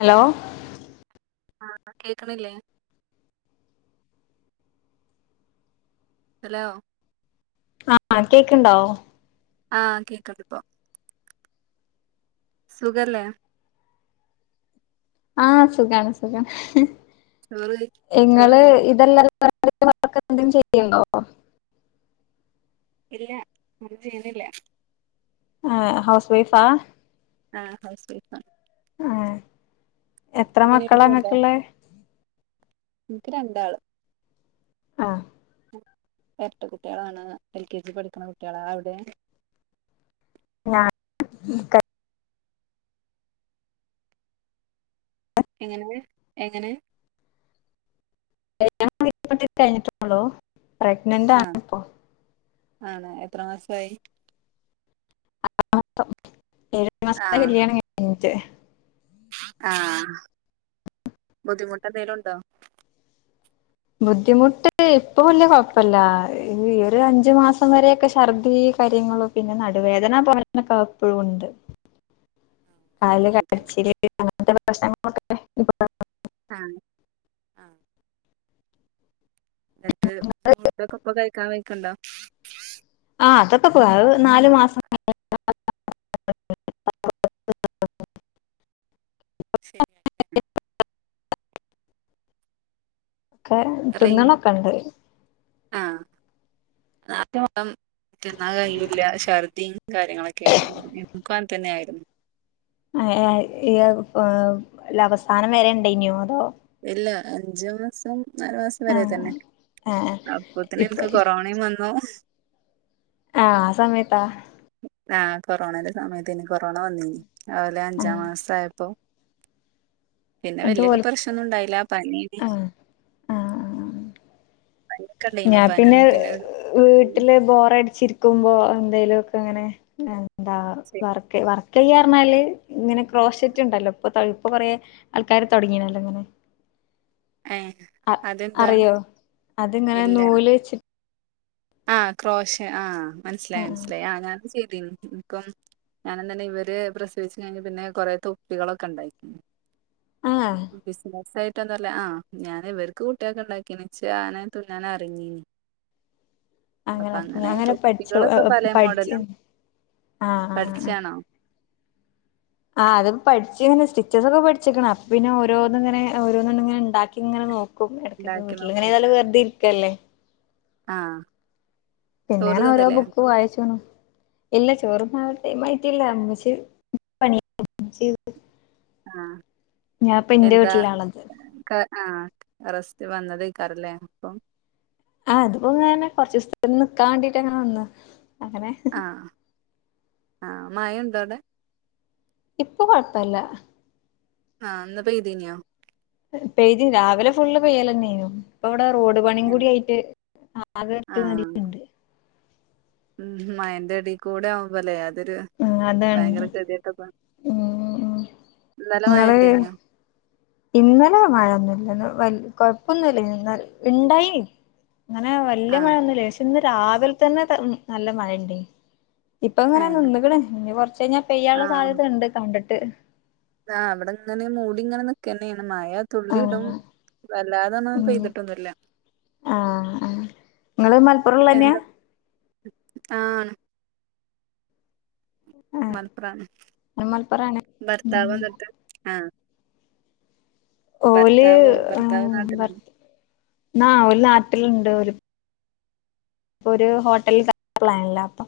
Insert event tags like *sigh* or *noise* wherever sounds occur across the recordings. Hello- ആഹ് കേക്കണില്ലേ- hello - ആഹ് കേക്ക്ണ്ടോ- ആഹ് കേക്ക്ണ്ട് പ്പൊ- സുഖല്ലേ- ആഹ് സുഖാണ് സുഖം ചോറ് കഴി ഇങ്ങള് ചോറുണ്ണോ ഇതെല്ലാം- *unintelligible* എന്തും ചെയ്യ്ണ്ടോ ഇല്ല ഒന്നും ചെയ്യ്ന്നില്ല- ആഹ് ഹൗസ് വൈഫാ- ആഹ് ഹൗസ് വൈഫാ- ഏഹ് എത്ര നിങ്ങളെന്തേലും മക്കളാങ്ങക്കുള്ളെ? ഇൻക് രണ്ടാള്- ആഹ് - എരട്ട കുട്ടികളാണ് എൽ കെ ജി പഠിക്കണ കുട്ടികളാ അവിടെ- *unintelligible* എങ്ങനെ എങ്ങനെ- കല്യാണം ഇപ്പൊ കഴിഞ്ഞിട്ടള്ളൂ പ്രഗ്നന്റ് ആണ് ഇപ്പോ- ആണോ എത്ര മാസയി- *unintelligible* ഏഴ് മാസത്തെ ആഹ് കല്യാണം കഴിഞ്ഞിട്ട്- ആഹ് ബുദ്ധിമുട്ട് എന്തേലും ഉണ്ടോ? ബുദ്ധിമുട്ട് ഇപ്പൊ വല്യ കൊയപ്പല്ല ഇനിയേറിയ അഞ്ച് മാസം വരെയൊക്കെ ഛർദി കാര്യങ്ങളോ പിന്നെ നടുവേദന *unintelligible* ഉണ്ട് *inaudible* കാൽ *inaudible* ആ ആ ന്നട്ട് ഫുഡൊക്കെ പ്പൊ കയ്ക്കാൻ വെയ്ക്ണ്ടോ? *unintelligible* നാല് മാസം *inaudible* ശെര്യന്നെ ക്കെ തിന്നണൊക്കെണ്ട് ആ തിന്നാൻ കയ്യൂല ഛർദിം കാര്യങ്ങളൊക്കെ *unintelligible* ഇൻക്കും അങ്ങൻതെന്നെയായിരുന്നു. *unintelligible* ല്ല അവസാനം വരെ ഇണ്ടയിനോ അതോ ഇല്ല അഞ്ച് മാസം നാല് മാസം വരെ ആഹ് തെന്നെ ആഹ് അപ്പത്തിന് ഇപ്പൊ ഇൻക്ക് കൊറോണിം വന്നു. ആഹ് ആ സമയത്താ. ആഹ് കൊറോണന്റെ സമയതെയ്നിം കൊറോണ വന്നിനി ഓലെ അഞ്ചാം ആഹ് മാസ ആയപ്പൊ പിന്നെ എന്നിട്ട് വല്യൊക്കെ ഓൽക്ക് പ്രശ്നൊന്നും ഇണ്ടായില്ല പനീയെയ്നിം ആഹ് ആഹ് ഞാൻ പിന്നെ വീട്ടില് ബോറ ചിരിക്കുമ്പോ എന്തേലൊക്കെങ്ങനെ എന്താ വർക്കെ വർ കൈ പറഞ്ഞാല് ഇങ്ങനെ ക്രോസ് സെറ്റ്ണ്ടല്ലോ ഇപ്പൊ ഇപ്പൊ കൊറേ ആൾക്കാാര് തൊടങ്ങിണല്ലോ ഇങ്ങനെ *inaudible* ഏ അ അതെന്താ അറിയോ അതിങ്ങനെ ഇല്ല നൂല് വെച്ചിട്ട് ആ ക്രോശ ആ മനസ്സിലായി ആഹ് മനസ്സിലായി ആഞാനത് ചെയ്തീനു ൻക്കും ഞാനുംതെന്നെ ഇവരെ പ്രസവിച്ചു കഴിഞ് പിന്നെ കൊറേ തൊപ്പികളൊക്കെണ്ടാക്കി. ആഹ് കൃസ്മസായി *unintelligible* ആഹ ഞാൻ ഇവർക്ക് കുട്ടിയൊക്കെ ഉണ്ടാക്കീനിം ഇച്ച് ആദ്യം തുന്നാൻ അറിഞ്ഞിനിം അങ്ങനെകങ്ങനെ പഠിച്ചു പല *unintelligible* പഠിച്ച് മോഡലും ആ ആ പഠിച്ചാണോ ആ അത് പഠിച്ച്കണ് സ്റ്റിച്ചസ്‌ ഒക്കെ ആ ആ.. പഠിച്കണ് *unintelligible* അപ്പോ പിന്നെ ഓരോന്ന് ഇങ്ങനെ ഓരോന്ന് ഇണ്ടാക്കി ഇങ്ങനെ നോക്ക *unintelligible* ഉണ്ടാക്കി നിങ്ങൾ ഇങ്ങനെ ഏതാലും വെറുതെ ഇരിക്കല്ലേ ആ പിന്നെങ്ങനെ ഓരോ ബുക്ക് വായിച്ച്ണു ഇല്ലാ ചോറ്ന്നാൻ ടൈം ആയിട്ടില്ല ഇമ്മച്ചി പ *unintelligible* ആഹ് ഞാപ്പൊ ഇന്റെ വീട്ടിലാള്ളത് ആ റസ്റ്റിന് വന്നതായിക്കാരം ഇല്ലേ ആ അത് അപ്പൊ കൊറച്ച് ദിവസത്തേക്ക് നിക്കാൻ വേണ്ടിട്ട് വന്നതാ അങ്ങനെ- ആ മഴയുണ്ടോ അവിടെ? ഇപ്പൊ കൊഴപ്പല്ല ആ ഇന്ന് പെയ്‌തീനോ പെയ്തിന് രാവിലെ ഫുള്ള് പെയ്യലെന്നെയ്നു ഇപ്പ ഇവിടെ റോഡ് പണിം കൂടിയായിട്ട് ആഹ് *unintelligible* ഉം മയന്റെ എടീകൂടെ ആവുമ്പൊലെ അത് അത് ഉം അതാണ് ഭയങ്കര ഗതികെട്ടപ്പോ ഉം *unintelligible* ഇന്നലെ ഇങ്ങള് മയണ്ടയ്നൊ ഇന്നലെ മഴൊന്നുല്ല *unintelligible* കൊഴപ്പൊന്നില്ലയിനിം ഇണ്ടായിനിം അങ്ങനെ വല്ല്യ ആഹ് മഴന്നുല്ലയ്നിം പക്ഷേ ഇന്ന് രാവിലെ തന്നെ മ് നല്ല മഴയുണ്ടയ്നിം ഇപ്പങ്ങനെ ഏഹ് നിന്ന്ക്ക്ണ് കൊറച്ചയ്ഞ്ഞാ പെയ്യാള്ള സാധ്യത ഇണ്ട് കണ്ടിട്ട് ആ ഇവിടെ ഇങ്ങനെ മൂടിങ്ങനെ നിക്കെന്നേണ് മഴ തുള്ളിടും ആഹ് വല്ലാതൊന്നും ഉം പെയ്തിട്ടൊന്നുല്ല ആഹ് ഇങ്ങള് മലപ്പുറംള്ളന്നെയാ ആഹ് ആഹ് മലപ്പുറാണ്. ഞാനും മലപ്പുറാണ് ഉം ഭർത്താവ് *unintelligible* ആഹ് ഓല് ഭർത്താവോ ഉം ഭർത്താവ് നാട്ടിലാണ് ഭർത്ത് ആ ഓല് നാട്ടില് ണ്ടോല് ഇപ്പൊര് ഹോട്ടല് *unintelligible* പ്ലാനില്ലപ്പൊ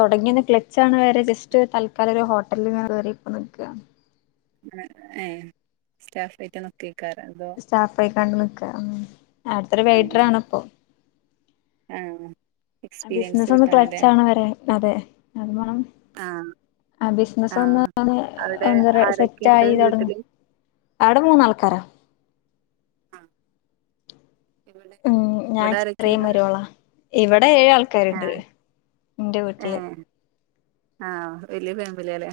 തൊടങ്ങിയൊന്ന് ക്ലച്ചാവ്ണെ വരെ ജസ്റ്റ് തൽക്കാലം ഒര് ഹോട്ടലിൽ കയറി ഇപ്പൊ നിക്കാണ്. ഏഹ് സ്റ്റാഫായിട്ട് നിക്കേക്കാരം അതോ? ക്കൺ നിക്കാ ഉം അട്ത്തൊരു ആഹ് വൈറ്ററാണിപ്പോ. ആഹ് എക്സ്പീരിയൻസ് ബിസിനസൊന്ന് കിട്ടാനല്ലേ ക്ലച്ചാണെ വെരെ അതെ അത്‌വാണം. ആഹ് ആഹ് ബിസിനസൊന്ന് ആഹ് അവിടെ എന്താറ്യാ ആരൊക്കെയുണ്ട് സെറ്റായി തൊടങ്ങും. വീട്ടില് അവടെ മൂന്നാൾക്കാരാ. ആ ഇവിടെ ഉം ഞാൻ ഇവിടെ ചെറിയ ആരൊക്കെയുണ്ട് മരോള. *unintelligible* ഇവിടെ ഏഴ് ആൾക്കാരുണ്ട് ആഹ് ഇന്റെ വീട്ടില് ആഹ വല്യ ഫാമിലിലല്ലേ?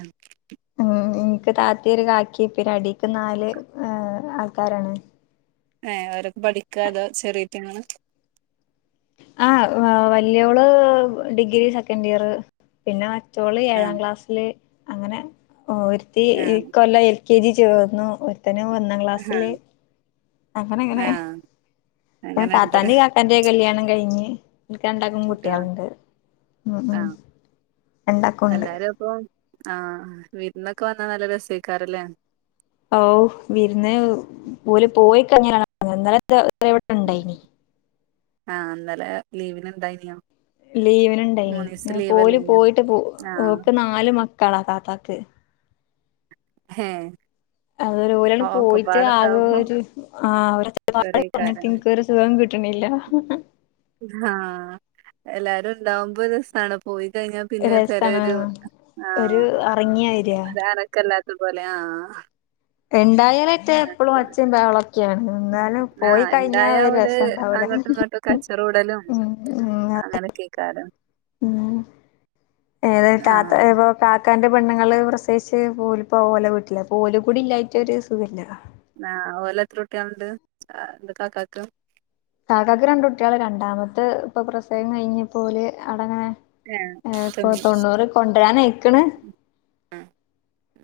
ഉം എനിക്ക് താത്തീം ഒരു കാക്കി പിന്നെ അടിക്ക് നാല് ഹ് ആൾക്കാരാണ്. ഏ അവരൊക്കെ പഠിക്ക അതോ ചെറിറ്റങ്ങളാ? *unintelligible* ആ വലയോള് ഡിഗ്രി സെക്കൻഡ് ഇയർ പിന്നെ മറ്റോൾ ഏഴാം ആഹ് ക്ലാസ്സിൽ അങ്ങനെ ഒരുത്തി ഈ ആഹ് കൊല്ലം എൽ കെ ജി ചേർന്നു. ഒരുത്തൻ ഒന്നാം ക്ലാസ്സില് അങ്ങന അങ്ങനെ, ആഹ് അങ്ങനെണ്ട് താത്താന്റെയും കാക്കാന്റെ കല്യാണം കഴിഞ്ഞ് ഓൽക്ക് രണ്ടാക്കും കുട്ടികള് കുട്ടിളാണ്ട് ഉം ഉം ആഹ് രണ്ടാക്കുണ്ട് എല്ലാരും ഇപ്പൊ ആഹ വീരുന്നൊക്കെ വന്നാ നല്ല രസിക്കാരല്ലേ? ഹാവൂ വിരുന്ന് ഓല് പോയിക്കഴിഞ്ഞാലാണ് പണി ഇന്നെലക്കെ ഇതവരെ ഇവിടെ ഇണ്ടായിനി. ഇല്ല ലീവിനുണ്ടായിനോ? ലീവന്ണ്ടായിനി പോലും പോയിട്ട് പോ ആഹ് ഓക്ക് നാല് മക്കളാ താത്താക്ക്. ഹേ ഒലണ് പോയിട്ട് അത് ഒക്കെപാടെണ്ടാവുമ്പോ ഒരു ആ ഒച്ചപാട്‌ കൊറഞ്ഞിട്ട് ഏറെയ്ക്കാരം എനിക്ക് ഒരു സുഖം കിട്ട ട്ട്ണില്ല. *unintelligible* ആഹ എല്ലാരും ഇണ്ടാവുമ്പോ രസാണ് പോയി കഴിഞ്ഞ പിന്നെ രസാണ് പെരെല് ആ ഒരു അറങ്ങിയ വരിയാ അനക്കല്ലത്തെ അതുപോലെ ആഹ ഇണ്ടായ അയിറ്റഎപ്പഴും ഒച്ചം ബഹളൊക്കെയാണ് എന്നാലും പോയി ആഹ് കഴിഞ്ഞാ ഒരു രസണ്ടാവൂല്ല. കച്ചറുടലും അങ്ങനെയൊക്കെകാരം. *unintelligible* ഏ തത്തപ്പോ കാ *unintelligible* കക്കാൻന്റെ പെണ്ണ്ങ്ങള് പ്രസയിച്ച് ഓല്‌പ്പോ ഓലെ വീട്ടില്ലപ്പലും കൂടി ഇല്ലായിട്ടൊരു സുഖല്ല. ആഹ ഓലത്ര കുട്ടാള്ണ്ട് അന്റെ കാക്കക്ക്. കാക്കക്ക് രണ്ട് കുട്ടികള് രണ്ടാമത്ത് ഇപ്പൊ പ്രസവം കഴിഞ്ഞ് പോല് അവിടെ അങ്ങനെ- ഹ്ഇപ്പൊ ഏഹ് തൊണ്ണൂറ് കൊണ്ടരാനയ്ക്കണ്.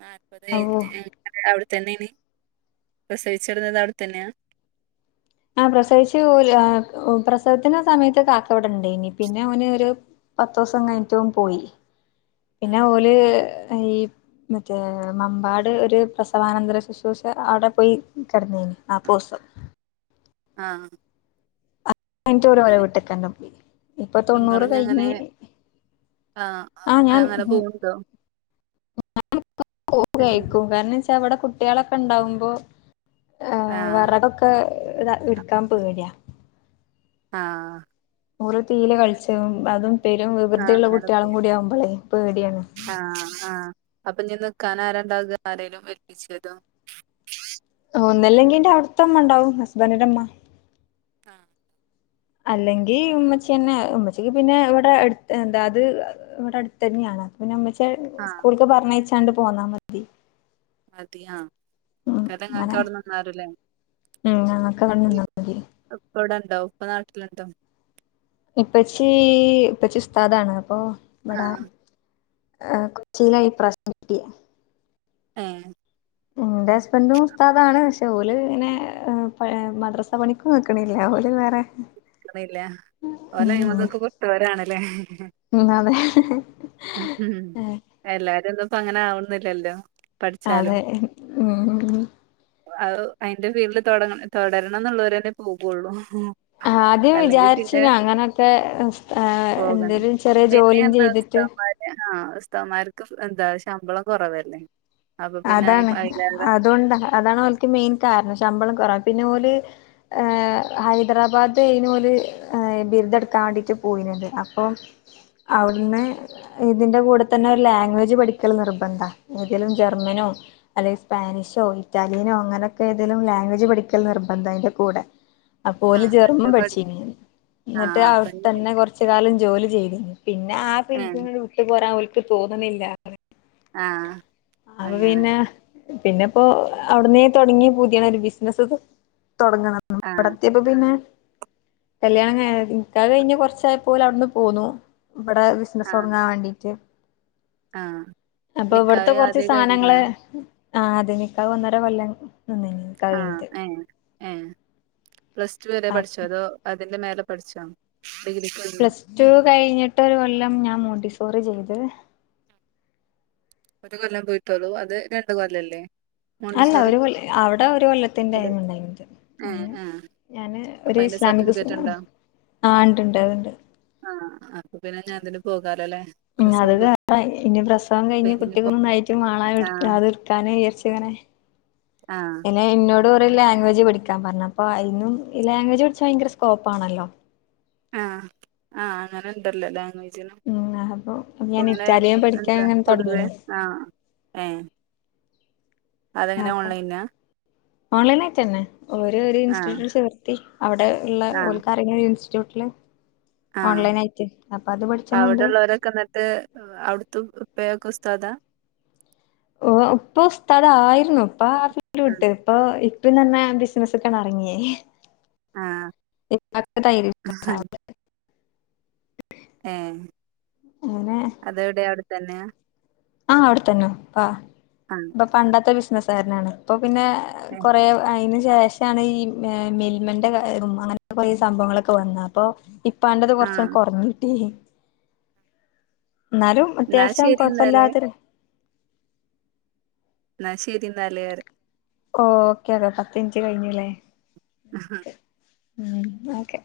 നാൽപത് കഴിഞ്ഞ് ഉം അവര് അവിടെതന്നെനി പ്രസവിച്ചെടുന്നത് അവിടെത്തന്നെയാ? ആഹ പ്രസവിച്ചു ഓല്‌പ്രസവത്തിന്റെ സമയത്ത് കാക്ക ഇവിടണ്ടയിനി പിന്നെ ഓനെരു പത്ത് ദിവസം കഴിഞ്ഞിട്ട് ഓൻപോയി പിന്നെ ഓൽ ഈ മറ്റേ മമ്പാട് ഒരു പ്രസവാനന്ദര ശുശ്രൂഷ അവിടെ പോയി. കിടന്നീനീ നാല്പത് ദിവസം ആഹ അഹ് കഴിഞ്ഞിട്ട് ഓലെ വിട്ടക്കന്നെ പോയി ഇപ്പൊ തൊണ്ണൂറ് കഴിഞ്ഞ് ആഹ ആ ഞാൻ അങ്ങനെ പോവുണ്ടോ? *unintelligible* കാരണം വെച്ചാ അവിടെട്ട കുട്ടികളൊക്കെ ഉണ്ടാകുമ്പോ ആഹ് വിറകൊക്കെ എടുക്കാൻ പേടിയാ ആഹ ഓല തീയിൽ കളിച്ചും അതും പെരും വിവൃതിയുള്ള കുട്ടികളും കൂടി ആവുമ്പോളേ- പേടിയാണ് ആഹ ആഹ, അപ്പൊനിക്കാൻ ആരാണ്ടാകുക ആരേലും ഏൽപ്പിക്ക- ഒന്നല്ലെങ്കിന്റെ അവിടുത്തെ അമ്മ ഉണ്ടാവും ഹസ്ബൻറിന്റെമ്മ ആഹ അല്ലെങ്കി ഉമ്മച്ചിന്നെ ഉമ്മച്ചക്ക് പിന്നെ ഇവിടെ അടുത്ത് ഇവിടെ അടുത്ത തന്നെയാണ് പിന്നെമ്മച്ച ആഹ് സ്കൂളക്ക് പറഞ്ഞച്ചാണ്ട് പോന്നാ മതി അതിയാ ഉം കഥങക് അങ്ങനെ അവിടെ *unintelligible* ഉം അവിടെ നിന്നാ മതി ഇപ്പ ഇവിടെയുണ്ടോ ഉപ്പ നാട്ടിലുണ്ടോ ഇപ്പച്ചി ഇപ്പച്ചി ഉസ്താദാണ് അപ്പൊ ഇവിട ആഹ് ആ കൊച്ചിയിലായി ഇപ്രാവശ്യം കിട്ടിയേ ഏ എന്റെ ഹസ്ബന്റും ഉസ്താദ് ആണ് പക്ഷെ ഓല് പിന്നെ മദ്രസ പണിക്കും നിക്ക്ണില്ല വേറെ ഓല് ഉം അതിമ്മന്നൊകെ വിട്ടോലാണ് ലേ അതെ ഉം എല്ലാരും ഒന്നും ഇപ്പോ അങ്ങനെ ആവുന്നില്ലല്ലോ പഠിച്ചാലും അതെ ഉം അതിന്റെ ഫീൽഡ്തുടരണം എന്നുള്ളവരന്നെ പോകുള്ളൂ ആദ്യം അല്ലെങ്കിൽ വിചാരിച്ചി പിന്നെ ന്നു അങ്ങനൊക്കെ എന്തേലും ചെറിയ ജോലിയും ചെയ്തിട്ട് ഉസ്തമാർക്ക് എന്താ ശമ്പളം കുറവല്ലേ അപ്പൊ പിന്നെ അയി അതാണ് അയിലേറെ അതുകൊണ്ട് അതാണ് അവൽക്ക് മെയിൻ കാരണം ശമ്പളം കുറവ പിന്നെ ഓല് ഹൈദരാബാദേനു ഓല് ബിരുദെടുക്കാ വാണ്ടിട്ട് പോയിനത് അപ്പം അവിടുന്ന് ഇതിന്റെ കൂടെ തന്നെ ഒരു ലാംഗ്വേജ് പഠിക ല് നിർബന്ധ ഏതേലും ജർമ്മനോ അല്ലെങ്കിൽ സ്പാനിഷോ ഇറ്റാലിയനോ അങ്ങനൊക്കെ ഏതെലും ലാംഗ്വേജ് പഠിക്കൽ നിർബന്ധം അൻ്റെ കൂടെ- അ ആ പോല എന്നിട്ട് ജർമ്മം പഠി പഠിച്ചീനി ആ എന്നിട്ട് അപ്പൊ അവിടെ ഇനി- തന്നെ കുറച്ച് കാലം ജോലി ചെയ്തിന്നി പിന്നെ ആ ഏ ഫീൽട്ന്ന് വിട്ട് പോരാൻ അവൽക്ക് തോന്നുന്നില്ല ആ അപ്പൊ അങ്ങനെ പിന്നെ പിന്നെ ഇപ്പോ അവിട്ന്നേ തുടങ്ങിയ പൂതിയാണ് ഒരു ബിസിനസ് തൊ തുടങ്ങണം ആ ഇവിടെത്തിയപ്പം പിന്നെ കല്യാണംകഴിഞ് നിക്കാഹ് കഴിഞ്ഞ് കുറച്ച് ആയപ്പോൾ അവിട്ന്ന് പോന്നു ഇവിടെബിസിനസ് തുടുങ്ങാൻ വേണ്ടിയിട്ട് ആഹ് നിക്കാഹ് ആദിയെ കഴി ങ്ങള്ൾ ആ അത് നിക്കാഹ് ഒന്നര കൊല്ല- നിന്നീനി നിക്കാഹ് ആ കഴിഞ്ഞിട്ട് പ്ലസ്ടു വരെ പഠിച്ചോ അതോ അതിന്റെ മേലെ പഠിച്ചോ ഡിഗ്രിക്ക് കഴിഞ്ഞോ പ്ലസ് ടു കഴിഞ്ഞിട്ട് ഒരു കൊല്ലം ഞാൻ മോണ്ടിസോ റി ചെയ്ത് ഒരു കൊല്ലം പോയിട്ടോളു അത് രണ്ട് കൊല്ലംല്ലേ അല്ല ഒരുഅവിടെ ഒരു കൊല്ലത്തിന്റെ ആയിന്ന് ഉണ്ടായിണ്ട് ഏ അങ്ങനെ ആ ഞാന് അപ്പൊ ഒരു അതിന്റെ ഇസ്ലാമിക് സർട്ടിഫിക്കറ്റ് ഉണ്ടോ *unintelligible* ആ ഉണ്ട്ണ്ട് അതുണ്ട് ആഹ് അപ്പൊ പിന്നെ ഞാൻ അതിന് പോകാലല്ലെ പ്രസവ പിന്നെ പ്രസവം കഴിഞ്ഞ് കുട്ടി വലുതായിട്ട് മാണം ആഹ് അത്ട്ക്കാന് അത്ട്ക്കാന് ജാരിച്ചിങ്ങനെ ആഹ് പിന്നെ എല്ലോട് ത്തും ലാംഗ്വേജ് പഠിക്കാൻ പറഞ്ഞ അപ്പൊ അന്നും ഈ ലാംഗ്വേജ് പഠിച്ചാ ഭയങ്ക സ്കോപ്പ് ആണല്ലോ ആഹ് ആഹ് അങ്ങനെ ഉണ്ടല്ലോ ലാംഗ്വേജ് ഉം അപ്പൊ ഞാൻ അങ്ങനെ ഇറ്റാലിയൻ പഠിക്കാൻ എന്താ ഇങ്ങനെ പൊതുവെ തുടങ്ങീനി ആഹ് ഏഹ് അതെങ്ങനെ ആപ്പൊ ഓൺലൈനാ ഓൺലൈൻ ആയിട്ടെന്നെ ഓലൊര് ആഹ് ഇൻസ്റ്റിറ്റ്യൂട്ടിൽ ചേർത്തി അവിടെ ഉള്ള ആഹ് ഓൽകറിയുന്ന ഇൻസ്റ്റിറ്റ്യൂട്ടില് ആഹ് ഓൺലൈനായിട്ട് അപ്പൊ അത് പഠിച്ചണുണ്ട് അവിടെള്ളവരൊക്കെ എന്നിട്ട് അവിടുത്ത ഉപ്പയൊക്കെസ് താദാ ഓ ഇപ്പ ഉസ്താദ് ആയിരുന്നു ഇപ്പ ആ ഫീൽഡ് വിട്ട് ഇപ്പൊ ഇപ്പ തന്നെ ബിസിനസ്സിക്ക് ഇറങ്ങിയേ ആഹ് *unintelligible* ഏ അതെവിടെ അവിടെത്തന്നെയാ ആഹ് അവടെത്തന്നെ പ്പാ ആഹ് ഇപ്പ പണ്ടത്തെ ബിസിനെസ്സ്ക്കാരനാണ് പ്പം പിന്നെ ഏഹ് കൊറെ അയ്ന് ശേഷാണ് ഈ ഏഹ് മിൽമന്റെ അങ്ങൻത്തെ കുറെ സംഭവങ്ങളൊക്കെ വന്നെ അപ്പൊ ഇപ്പാന്റെത് കൊർച്ചണ്ട് ആഹ് കൊർഞ്ഞിട്ടി. ന്നാലും എന്നാ അത്യാവശ്യം ശരി എന്നാല് കൊഴപ്പല്ലാത്- ന്നാ ശരി ന്നാല്- ഓ ഓക്കെന്നാ പത്തിൻറ്റ് കഴിഞ്ല്ലേ- *unintelligible* ഓക്കെ-